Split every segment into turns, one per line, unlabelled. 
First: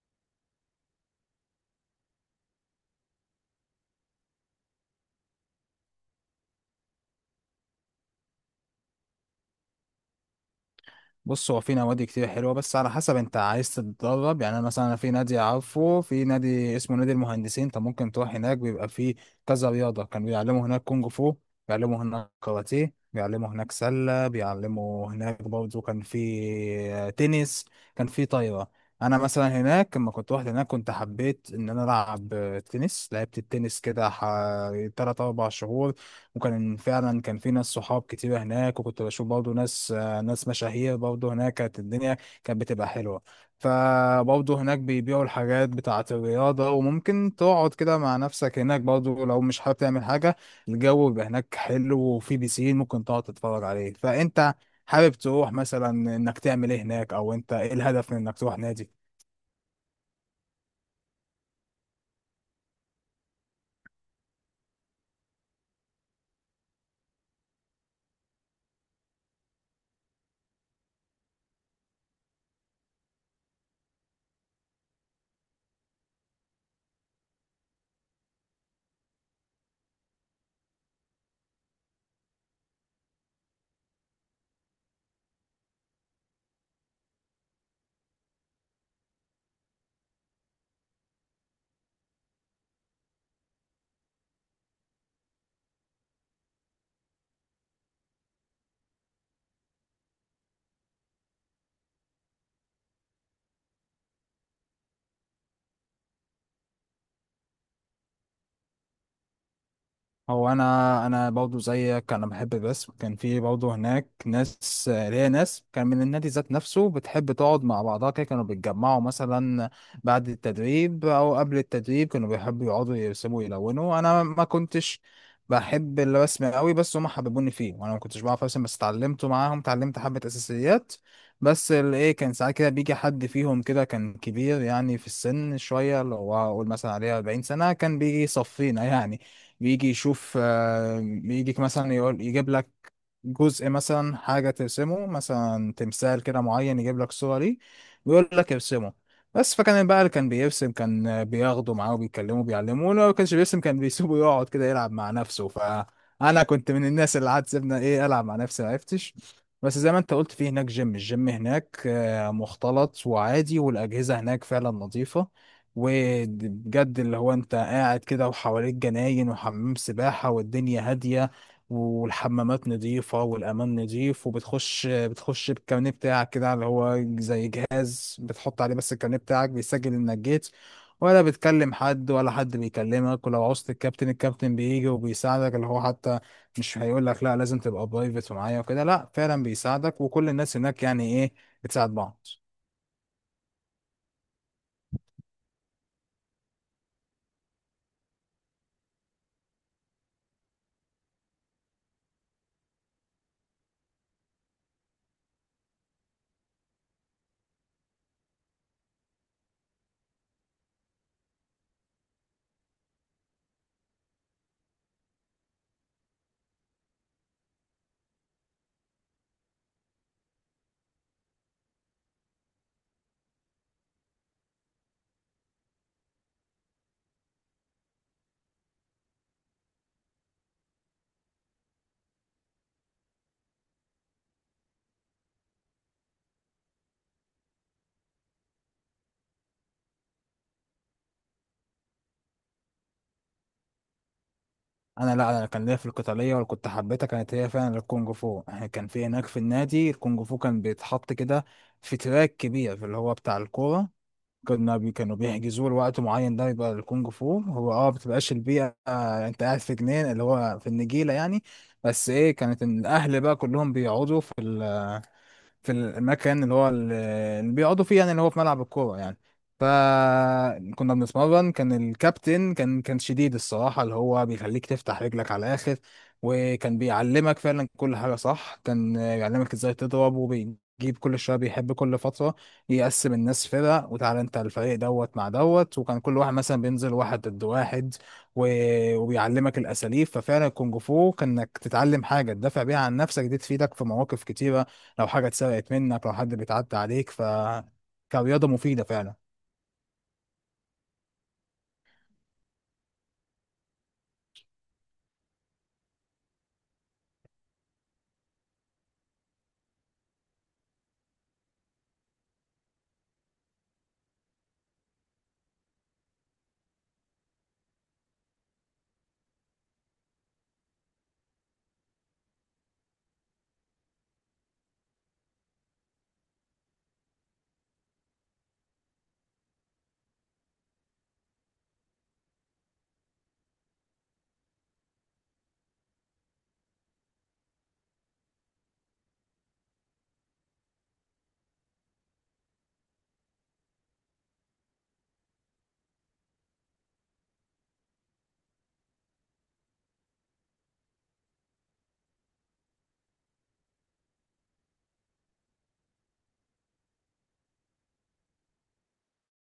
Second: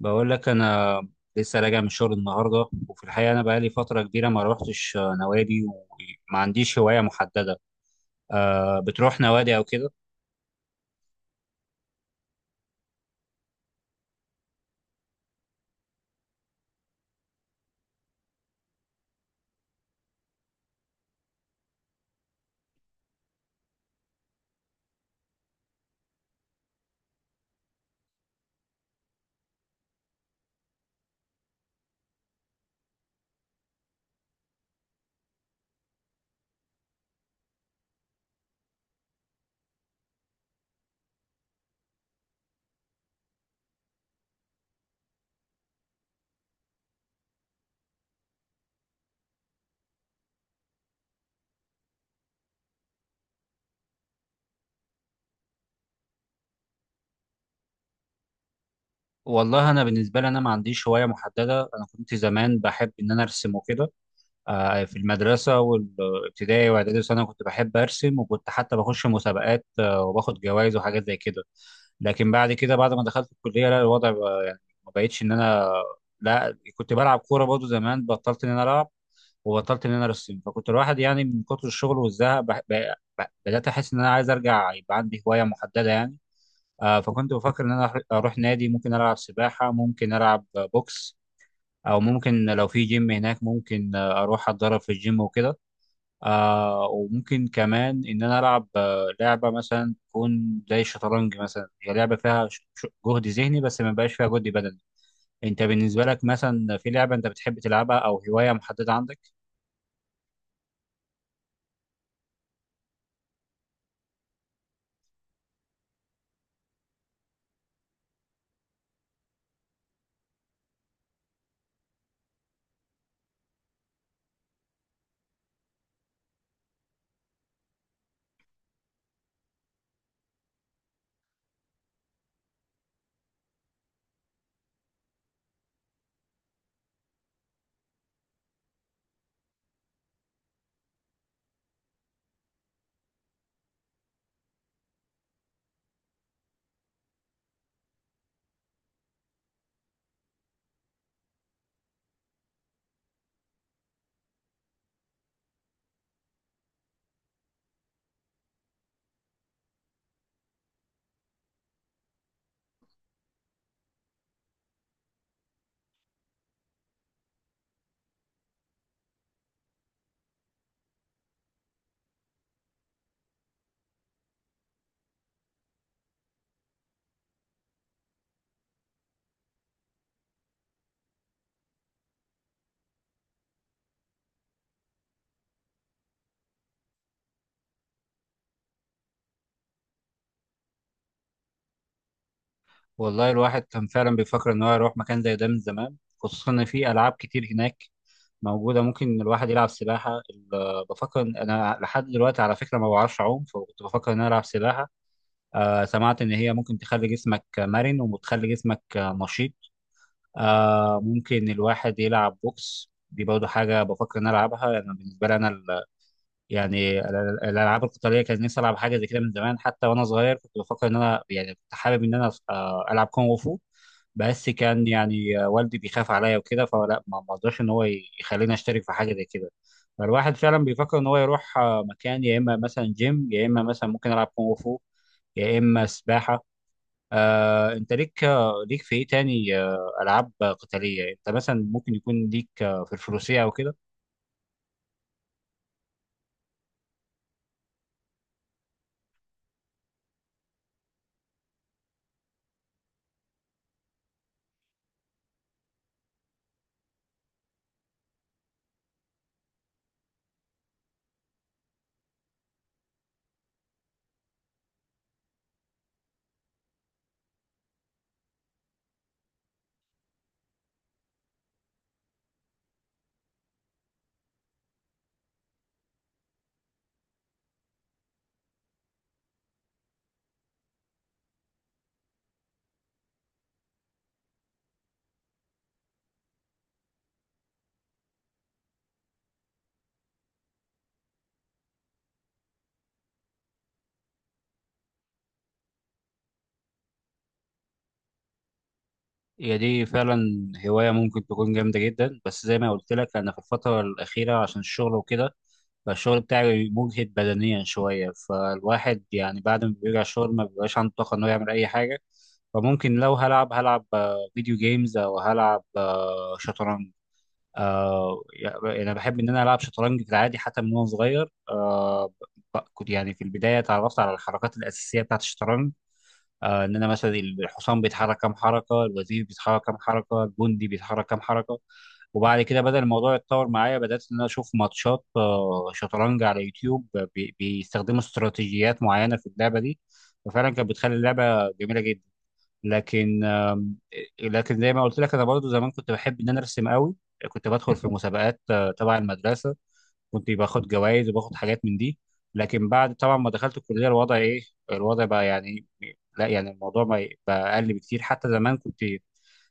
بقول لك انا لسه راجع من الشغل النهارده. وفي الحقيقه انا بقالي فتره كبيره ما روحتش نوادي، وما عنديش هوايه محدده. أه بتروح نوادي او كده؟
بص، هو في نوادي كتير حلوه بس على حسب انت عايز تتدرب يعني. انا مثلا في نادي، عارفه، في نادي اسمه نادي المهندسين. انت ممكن تروح هناك، بيبقى فيه كذا رياضه. كانوا بيعلموا هناك كونج فو، بيعلموا هناك كاراتيه، بيعلموا هناك سله، بيعلموا هناك برضه كان في تنس، كان في طايره. انا مثلا هناك لما كنت رحت هناك كنت حبيت ان انا العب تنس، لعبت التنس كده حوالي 3 4 شهور. وكان فعلا كان في ناس صحاب كتير هناك، وكنت بشوف برضه ناس، ناس مشاهير برضه هناك. كانت الدنيا كانت بتبقى حلوة. فبرضه هناك بيبيعوا الحاجات بتاعة الرياضة، وممكن تقعد كده مع نفسك هناك برضه لو مش حابب تعمل حاجة. الجو بيبقى هناك حلو، وفي بيسين ممكن تقعد تتفرج عليه. فأنت حابب تروح مثلا إنك تعمل إيه هناك، أو أنت إيه الهدف من إنك تروح نادي؟
والله انا بالنسبه لي انا ما عنديش هوايه محدده. انا كنت زمان بحب ان انا ارسم وكده. أه في المدرسه والابتدائي واعدادي وثانوي كنت بحب ارسم، وكنت حتى بخش مسابقات وباخد جوائز وحاجات زي كده. لكن بعد كده، بعد ما دخلت الكليه، لا، الوضع بقى يعني ما بقتش ان انا لا، كنت بلعب كوره برضه زمان، بطلت ان انا العب وبطلت ان انا ارسم. فكنت الواحد يعني من كتر الشغل والزهق بدات احس ان انا عايز ارجع يبقى عندي هوايه محدده يعني. فكنت بفكر ان انا اروح نادي، ممكن العب سباحه، ممكن العب بوكس، او ممكن لو في جيم هناك ممكن اروح اتدرب في الجيم وكده. وممكن كمان ان انا العب لعبه مثلا تكون زي الشطرنج، مثلا هي لعبه فيها جهد ذهني بس ما بقاش فيها جهد بدني. انت بالنسبه لك مثلا في لعبه انت بتحب تلعبها او هوايه محدده عندك؟
هو انا برضه زيك انا بحب الرسم. كان في برضه هناك ناس كان من النادي ذات نفسه بتحب تقعد مع بعضها كده. كانوا بيتجمعوا مثلا بعد التدريب او قبل التدريب، كانوا بيحبوا يقعدوا يرسموا يلونوا. انا ما كنتش بحب الرسم قوي، بس هم حببوني فيه، وانا ما كنتش بعرف ارسم بس اتعلمته معاهم، اتعلمت حبة اساسيات. بس الايه، كان ساعات كده بيجي حد فيهم كده كان كبير يعني في السن شوية، اللي هو اقول مثلا عليه 40 سنة، كان بيجي يصفينا يعني. بيجي يشوف يجيك مثلا يقول يجيب لك جزء مثلا حاجة ترسمه، مثلا تمثال كده معين، يجيب لك صورة ليه ويقول لك ارسمه. بس فكان بقى اللي كان بيرسم كان بياخده معاه وبيكلمه بيعلمه، ولو ما كانش بيرسم كان بيسيبه يقعد كده يلعب مع نفسه. فأنا كنت من الناس اللي قعدت، سيبنا إيه، ألعب مع نفسي، معرفتش. بس زي ما أنت قلت، في هناك جيم، الجيم هناك مختلط وعادي، والأجهزة هناك فعلا نظيفة. وبجد اللي هو أنت قاعد كده وحواليك جناين وحمام سباحة، والدنيا هادية والحمامات نظيفة والأمان نظيف. وبتخش بتخش بالكارنيه بتاعك كده، اللي هو زي جهاز بتحط عليه بس الكارنيه بتاعك بيسجل إنك جيت. ولا بتكلم حد ولا حد بيكلمك، ولو عوزت الكابتن بيجي وبيساعدك، اللي هو حتى مش هيقول لك لا لازم تبقى برايفت ومعايا وكده، لا فعلا بيساعدك. وكل الناس هناك يعني ايه، بتساعد بعض.
والله الواحد كان فعلا بيفكر ان هو يروح مكان زي ده من زمان، خصوصا ان في العاب كتير هناك موجوده. ممكن الواحد يلعب سباحه، بفكر إن انا لحد دلوقتي على فكره ما بعرفش اعوم، فكنت بفكر ان انا العب سباحه. آه سمعت ان هي ممكن تخلي جسمك مرن وبتخلي جسمك نشيط. آه ممكن الواحد يلعب بوكس، دي برضه حاجه بفكر ان انا العبها. انا بالنسبه لي انا يعني الالعاب القتاليه كان نفسي العب حاجه زي كده من زمان، حتى وانا صغير كنت بفكر ان انا يعني كنت حابب ان انا العب كونغ فو. بس كان يعني والدي بيخاف عليا وكده، فلا، ما رضاش ان هو يخليني اشترك في حاجه زي كده. فالواحد فعلا بيفكر ان هو يروح مكان، يا اما مثلا جيم، يا اما مثلا ممكن العب كونغ فو، يا اما سباحه. انت ليك ليك في ايه تاني؟ العاب قتاليه، انت مثلا ممكن يكون ليك في الفروسيه او كده؟
انا لا، انا كان ليا في القتاليه، ولا كنت حبيتها، كانت هي فعلا الكونج فو. يعني كان في هناك في النادي الكونج فو كان بيتحط كده في تراك كبير، في اللي هو بتاع الكوره. كنا بي كانوا بيحجزوا له وقت معين، ده يبقى الكونج فو هو بتبقاش البيئة انت قاعد في جنين اللي هو في النجيلة يعني. بس ايه، كانت إن الاهل بقى كلهم بيقعدوا في المكان اللي هو اللي بيقعدوا فيه، يعني اللي هو في ملعب الكورة يعني. فكنا بنتمرن، كان الكابتن كان شديد الصراحة، اللي هو بيخليك تفتح رجلك على الآخر. وكان بيعلمك فعلا كل حاجة صح، كان بيعلمك ازاي تضرب. وبيجيب كل شوية، بيحب كل فترة يقسم الناس فرق، وتعالى انت الفريق دوت مع دوت، وكان كل واحد مثلا بينزل واحد ضد واحد. وبيعلمك الأساليب. ففعلا الكونج فو كانك تتعلم حاجة تدافع بيها عن نفسك، دي تفيدك في مواقف كتيرة، لو حاجه اتسرقت منك، لو حد بيتعدى عليك. فكرياضه مفيده فعلا.
هي دي فعلا هواية ممكن تكون جامدة جدا، بس زي ما قلت لك أنا في الفترة الأخيرة عشان الشغل وكده، فالشغل بتاعي مجهد بدنيا شوية، فالواحد يعني بعد ما بيرجع الشغل ما بيبقاش عنده طاقة إنه يعمل أي حاجة. فممكن لو هلعب، هلعب فيديو جيمز، أو هلعب شطرنج. آه يعني أنا بحب إن أنا ألعب شطرنج في العادي حتى من وأنا صغير. آه كنت يعني في البداية اتعرفت على الحركات الأساسية بتاعة الشطرنج، آه ان انا مثلا الحصان بيتحرك كام حركه، الوزير بيتحرك كام حركه، الجندي بيتحرك كام حركه. وبعد كده بدأ الموضوع يتطور معايا، بدأت ان انا اشوف ماتشات شطرنج على يوتيوب، بيستخدموا استراتيجيات معينه في اللعبه دي، وفعلا كانت بتخلي اللعبه جميله جدا. لكن آه، لكن زي ما قلت لك انا برضو زمان كنت بحب ان انا ارسم قوي. كنت بدخل في مسابقات تبع المدرسه، كنت باخد جوائز وباخد حاجات من دي. لكن بعد طبعا ما دخلت الكليه الوضع ايه، الوضع بقى يعني لا، يعني الموضوع ما ي- بقى اقل بكتير. حتى زمان كنت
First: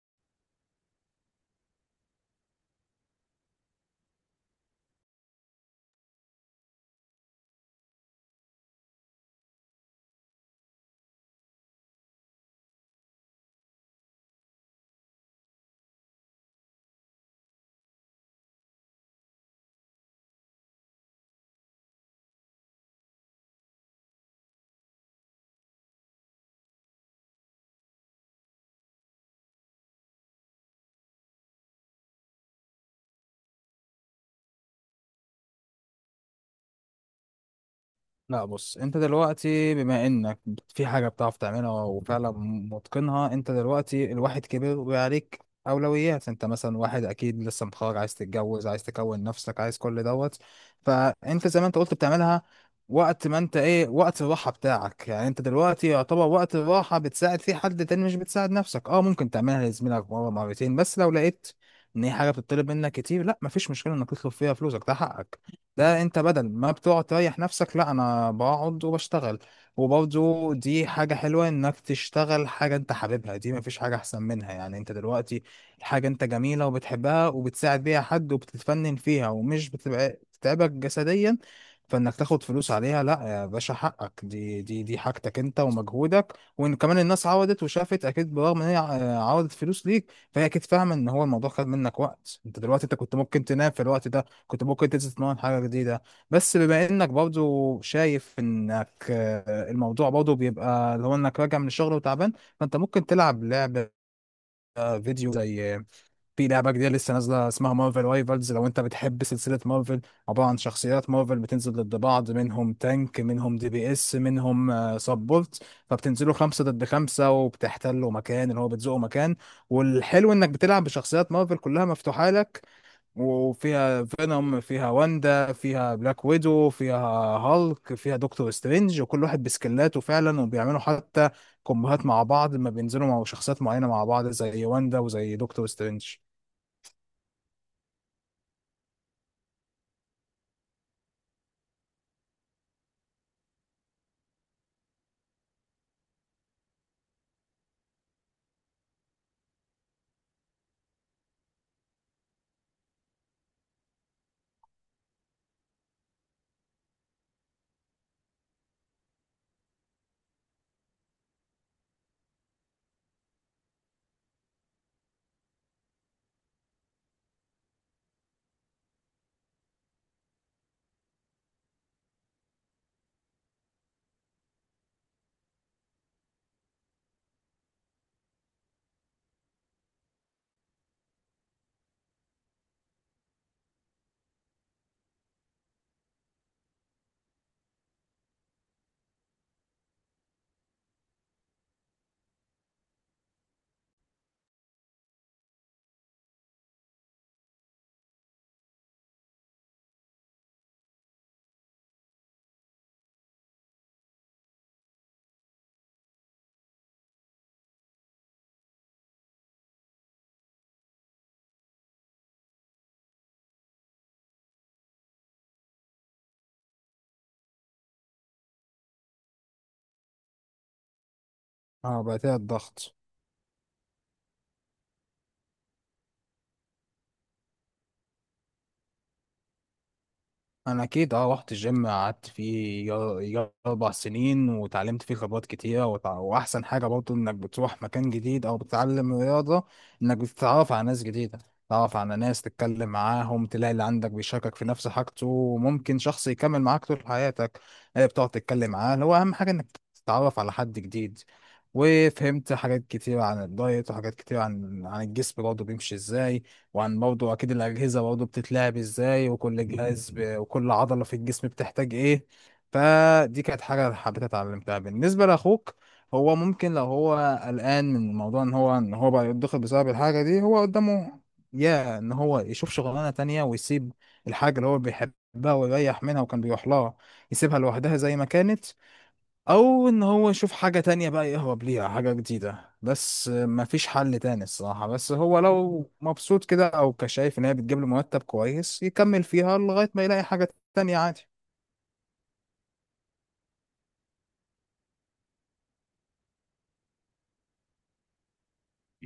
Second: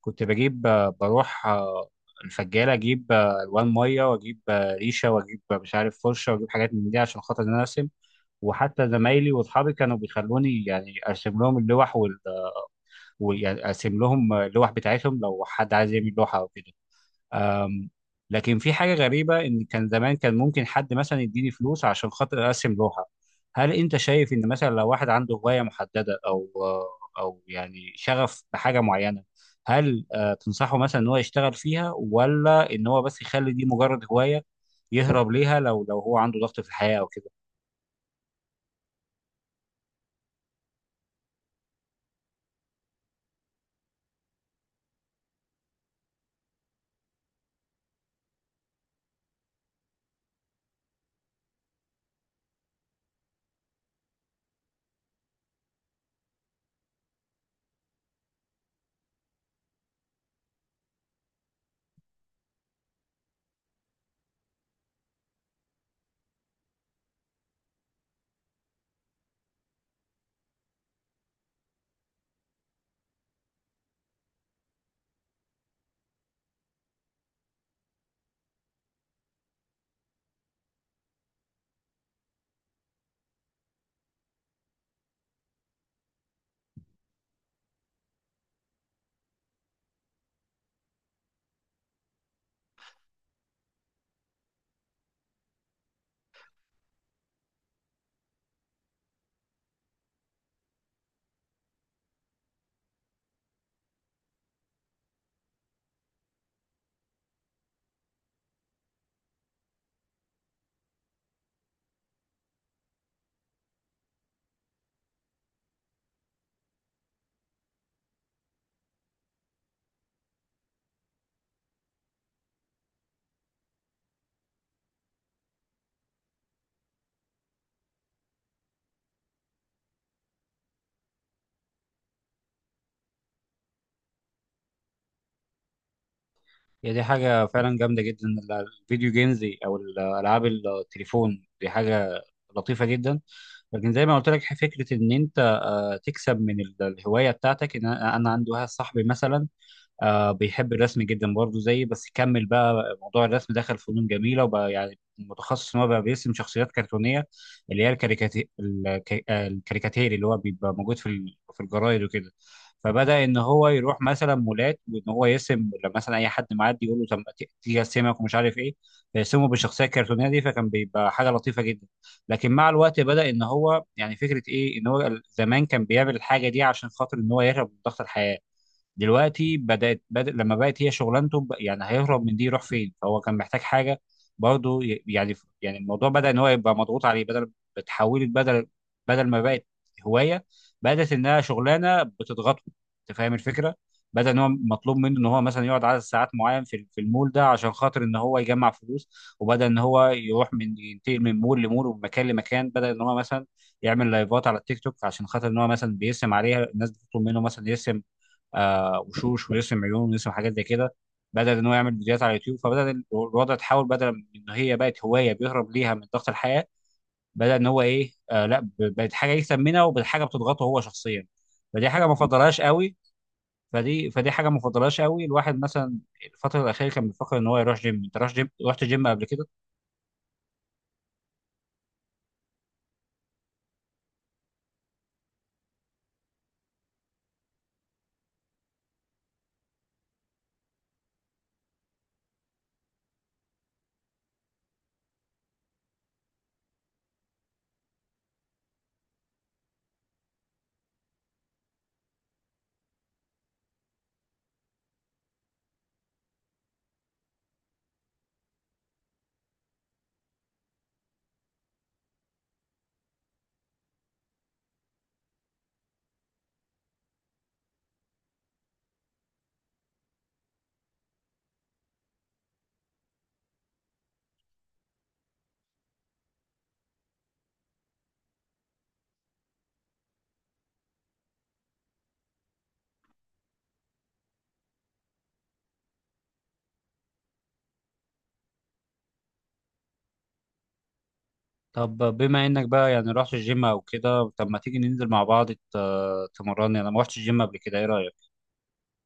كنت بجيب بروح الفجاله، اجيب الوان ميه، واجيب ريشه، واجيب مش عارف فرشه، واجيب حاجات من دي عشان خاطر ان انا ارسم. وحتى زمايلي واصحابي كانوا بيخلوني يعني ارسم لهم ويعني ارسم لهم اللوح بتاعتهم لو حد عايز يعمل لوحه او كده. أم، لكن في حاجة غريبة إن كان زمان كان ممكن حد مثلا يديني فلوس عشان خاطر أرسم لوحة. هل أنت شايف إن مثلا لو واحد عنده هواية محددة أو أو يعني شغف بحاجة معينة، هل تنصحه مثلا إن هو يشتغل فيها، ولا إن هو بس يخلي دي مجرد هواية يهرب ليها لو لو هو عنده ضغط في الحياة أو كده؟
لا بص، انت دلوقتي بما انك في حاجة بتعرف تعملها وفعلا متقنها، انت دلوقتي الواحد كبر وعليك اولويات. انت مثلا واحد اكيد لسه متخرج، عايز تتجوز، عايز تكون نفسك، عايز كل دوت. فانت زي ما انت قلت بتعملها وقت ما انت ايه، وقت الراحة بتاعك، يعني انت دلوقتي يعتبر وقت الراحة بتساعد فيه حد تاني، مش بتساعد نفسك. اه ممكن تعملها لزميلك مرة مرتين، بس لو لقيت ان هي حاجة بتطلب منك كتير، لا مفيش مشكلة انك تطلب فيها فلوسك، ده حقك. ده انت بدل ما بتقعد تريح نفسك، لا انا بقعد وبشتغل. وبرضه دي حاجة حلوة انك تشتغل حاجة انت حاببها، دي مفيش حاجة احسن منها. يعني انت دلوقتي حاجة انت جميلة وبتحبها وبتساعد بيها حد وبتتفنن فيها، ومش بتتعبك جسديا. فانك تاخد فلوس عليها، لا يا باشا، حقك، دي حاجتك انت ومجهودك. وان كمان الناس عودت وشافت اكيد، برغم ان هي عودت فلوس ليك، فهي اكيد فاهمة ان هو الموضوع خد منك وقت. انت دلوقتي انت كنت ممكن تنام في الوقت ده، كنت ممكن تتمرن حاجة جديدة. بس بما انك برضو شايف انك الموضوع برضو بيبقى اللي هو انك راجع من الشغل وتعبان، فانت ممكن تلعب لعبة فيديو زي في لعبة جديدة لسه نازلة اسمها مارفل رايفلز لو انت بتحب سلسلة مارفل. عبارة عن شخصيات مارفل بتنزل ضد بعض، منهم تانك، منهم دي بي اس، منهم سبورت. فبتنزلوا خمسة ضد خمسة وبتحتلوا مكان، اللي هو بتزقوا مكان. والحلو انك بتلعب بشخصيات مارفل كلها مفتوحة لك. وفيها فينوم، فيها واندا، فيها بلاك ويدو، فيها هالك، فيها دكتور سترينج، وكل واحد بسكلاته فعلا، وبيعملوا حتى كومبوهات مع بعض لما بينزلوا مع شخصيات معينة مع بعض زي واندا وزي دكتور سترينج.
هي دي حاجة فعلا جامدة جدا. الفيديو جيمز أو الألعاب التليفون دي حاجة لطيفة جدا. لكن زي ما قلت لك فكرة إن أنت تكسب من الهوايه بتاعتك ان انا، أنا عندي واحد صاحبي مثلا آه بيحب الرسم جدا برضه زيي، بس كمل بقى موضوع الرسم، دخل فنون جميله، وبقى يعني متخصص ان هو بقى بيرسم شخصيات كرتونيه اللي هي الكاريكاتيري اللي هو بيبقى موجود في الجرايد وكده. فبدا ان هو يروح مثلا مولات وان هو يرسم، لما مثلا اي حد معدي يقول له طب ما تيجي ارسمك ومش عارف ايه، فيرسمه بالشخصيه الكرتونيه دي، فكان بيبقى حاجه لطيفه جدا. لكن مع الوقت بدا ان هو يعني فكره ايه، ان هو زمان كان بيعمل الحاجه دي عشان خاطر ان هو يهرب من ضغط الحياه، دلوقتي بدأ لما بقت هي شغلانته يعني هيهرب من دي يروح فين؟ فهو كان محتاج حاجه برضه يعني، يعني الموضوع بدا ان هو يبقى مضغوط عليه. بدل بتحولت بدل بدل ما بقت هوايه، بدات انها شغلانه بتضغطه. انت فاهم الفكره؟ بدا ان هو مطلوب منه ان هو مثلا يقعد عدد ساعات معين في المول ده عشان خاطر ان هو يجمع فلوس، وبدا ان هو يروح من ينتقل من مول لمول ومن مكان لمكان. بدا ان هو مثلا يعمل لايفات على التيك توك عشان خاطر ان هو مثلا بيرسم عليها، الناس بتطلب منه مثلا يرسم آه وشوش ويوسف، عيون ويوسف، حاجات زي كده. بدأ ان هو يعمل فيديوهات على اليوتيوب، فبدأ الوضع تحول، بدل من ان هي بقت هوايه بيهرب ليها من ضغط الحياه، بدأ ان هو ايه، آه لا، بقت حاجه يكسب منها، وبقت حاجه بتضغطه هو شخصيا. فدي
اه
حاجه ما
بقى فيها
فضلهاش
الضغط.
قوي. فدي حاجه ما فضلهاش قوي. الواحد مثلا الفتره الاخيره كان بيفكر ان هو يروح جيم. انت رحت جيم، رحت جيم قبل كده؟
انا اكيد رحت الجيم، قعدت فيه يا 4 سنين، وتعلمت فيه خبرات كتيره، واحسن حاجه برضه انك بتروح مكان جديد او بتتعلم رياضه، انك بتتعرف على ناس جديده. تتعرف على ناس تتكلم معاهم، تلاقي اللي عندك بيشاركك في نفس حاجته، وممكن شخص يكمل معاك طول حياتك، اللي بتقعد تتكلم معاه. هو اهم حاجه انك تتعرف على حد جديد. وفهمت حاجات كتير عن الدايت، وحاجات كتير عن الجسم برضه بيمشي ازاي، وعن برضه اكيد الاجهزه برضه بتتلعب ازاي، وكل جهاز وكل عضله في الجسم بتحتاج ايه. فدي كانت حاجه حبيت اتعلمتها. بالنسبه لاخوك، هو ممكن لو هو قلقان من موضوع ان هو بقى يتضغط بسبب الحاجه دي، هو قدامه يا ان هو يشوف شغلانه تانية ويسيب الحاجه اللي هو بيحبها ويريح منها وكان بيروح لها، يسيبها لوحدها زي ما كانت، او ان هو يشوف حاجة تانية بقى يهرب ليها، حاجة جديدة. بس مفيش حل تاني الصراحة، بس هو لو مبسوط كده او كشايف ان هي بتجيب له مرتب كويس، يكمل فيها لغاية ما يلاقي حاجة تانية، عادي.
طب بما انك بقى يعني رحت الجيم او كده، طب ما تيجي ننزل مع بعض تمرني؟ انا ما رحتش الجيم قبل كده، ايه رايك؟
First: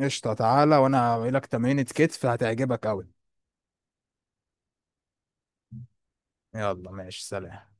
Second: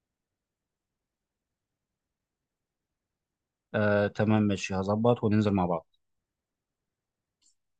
قشطة، تعالى وانا هعمل لك تمرينة كتف هتعجبك اوي.
آه تمام ماشي، هظبط وننزل مع بعض.
يلا ماشي سلام.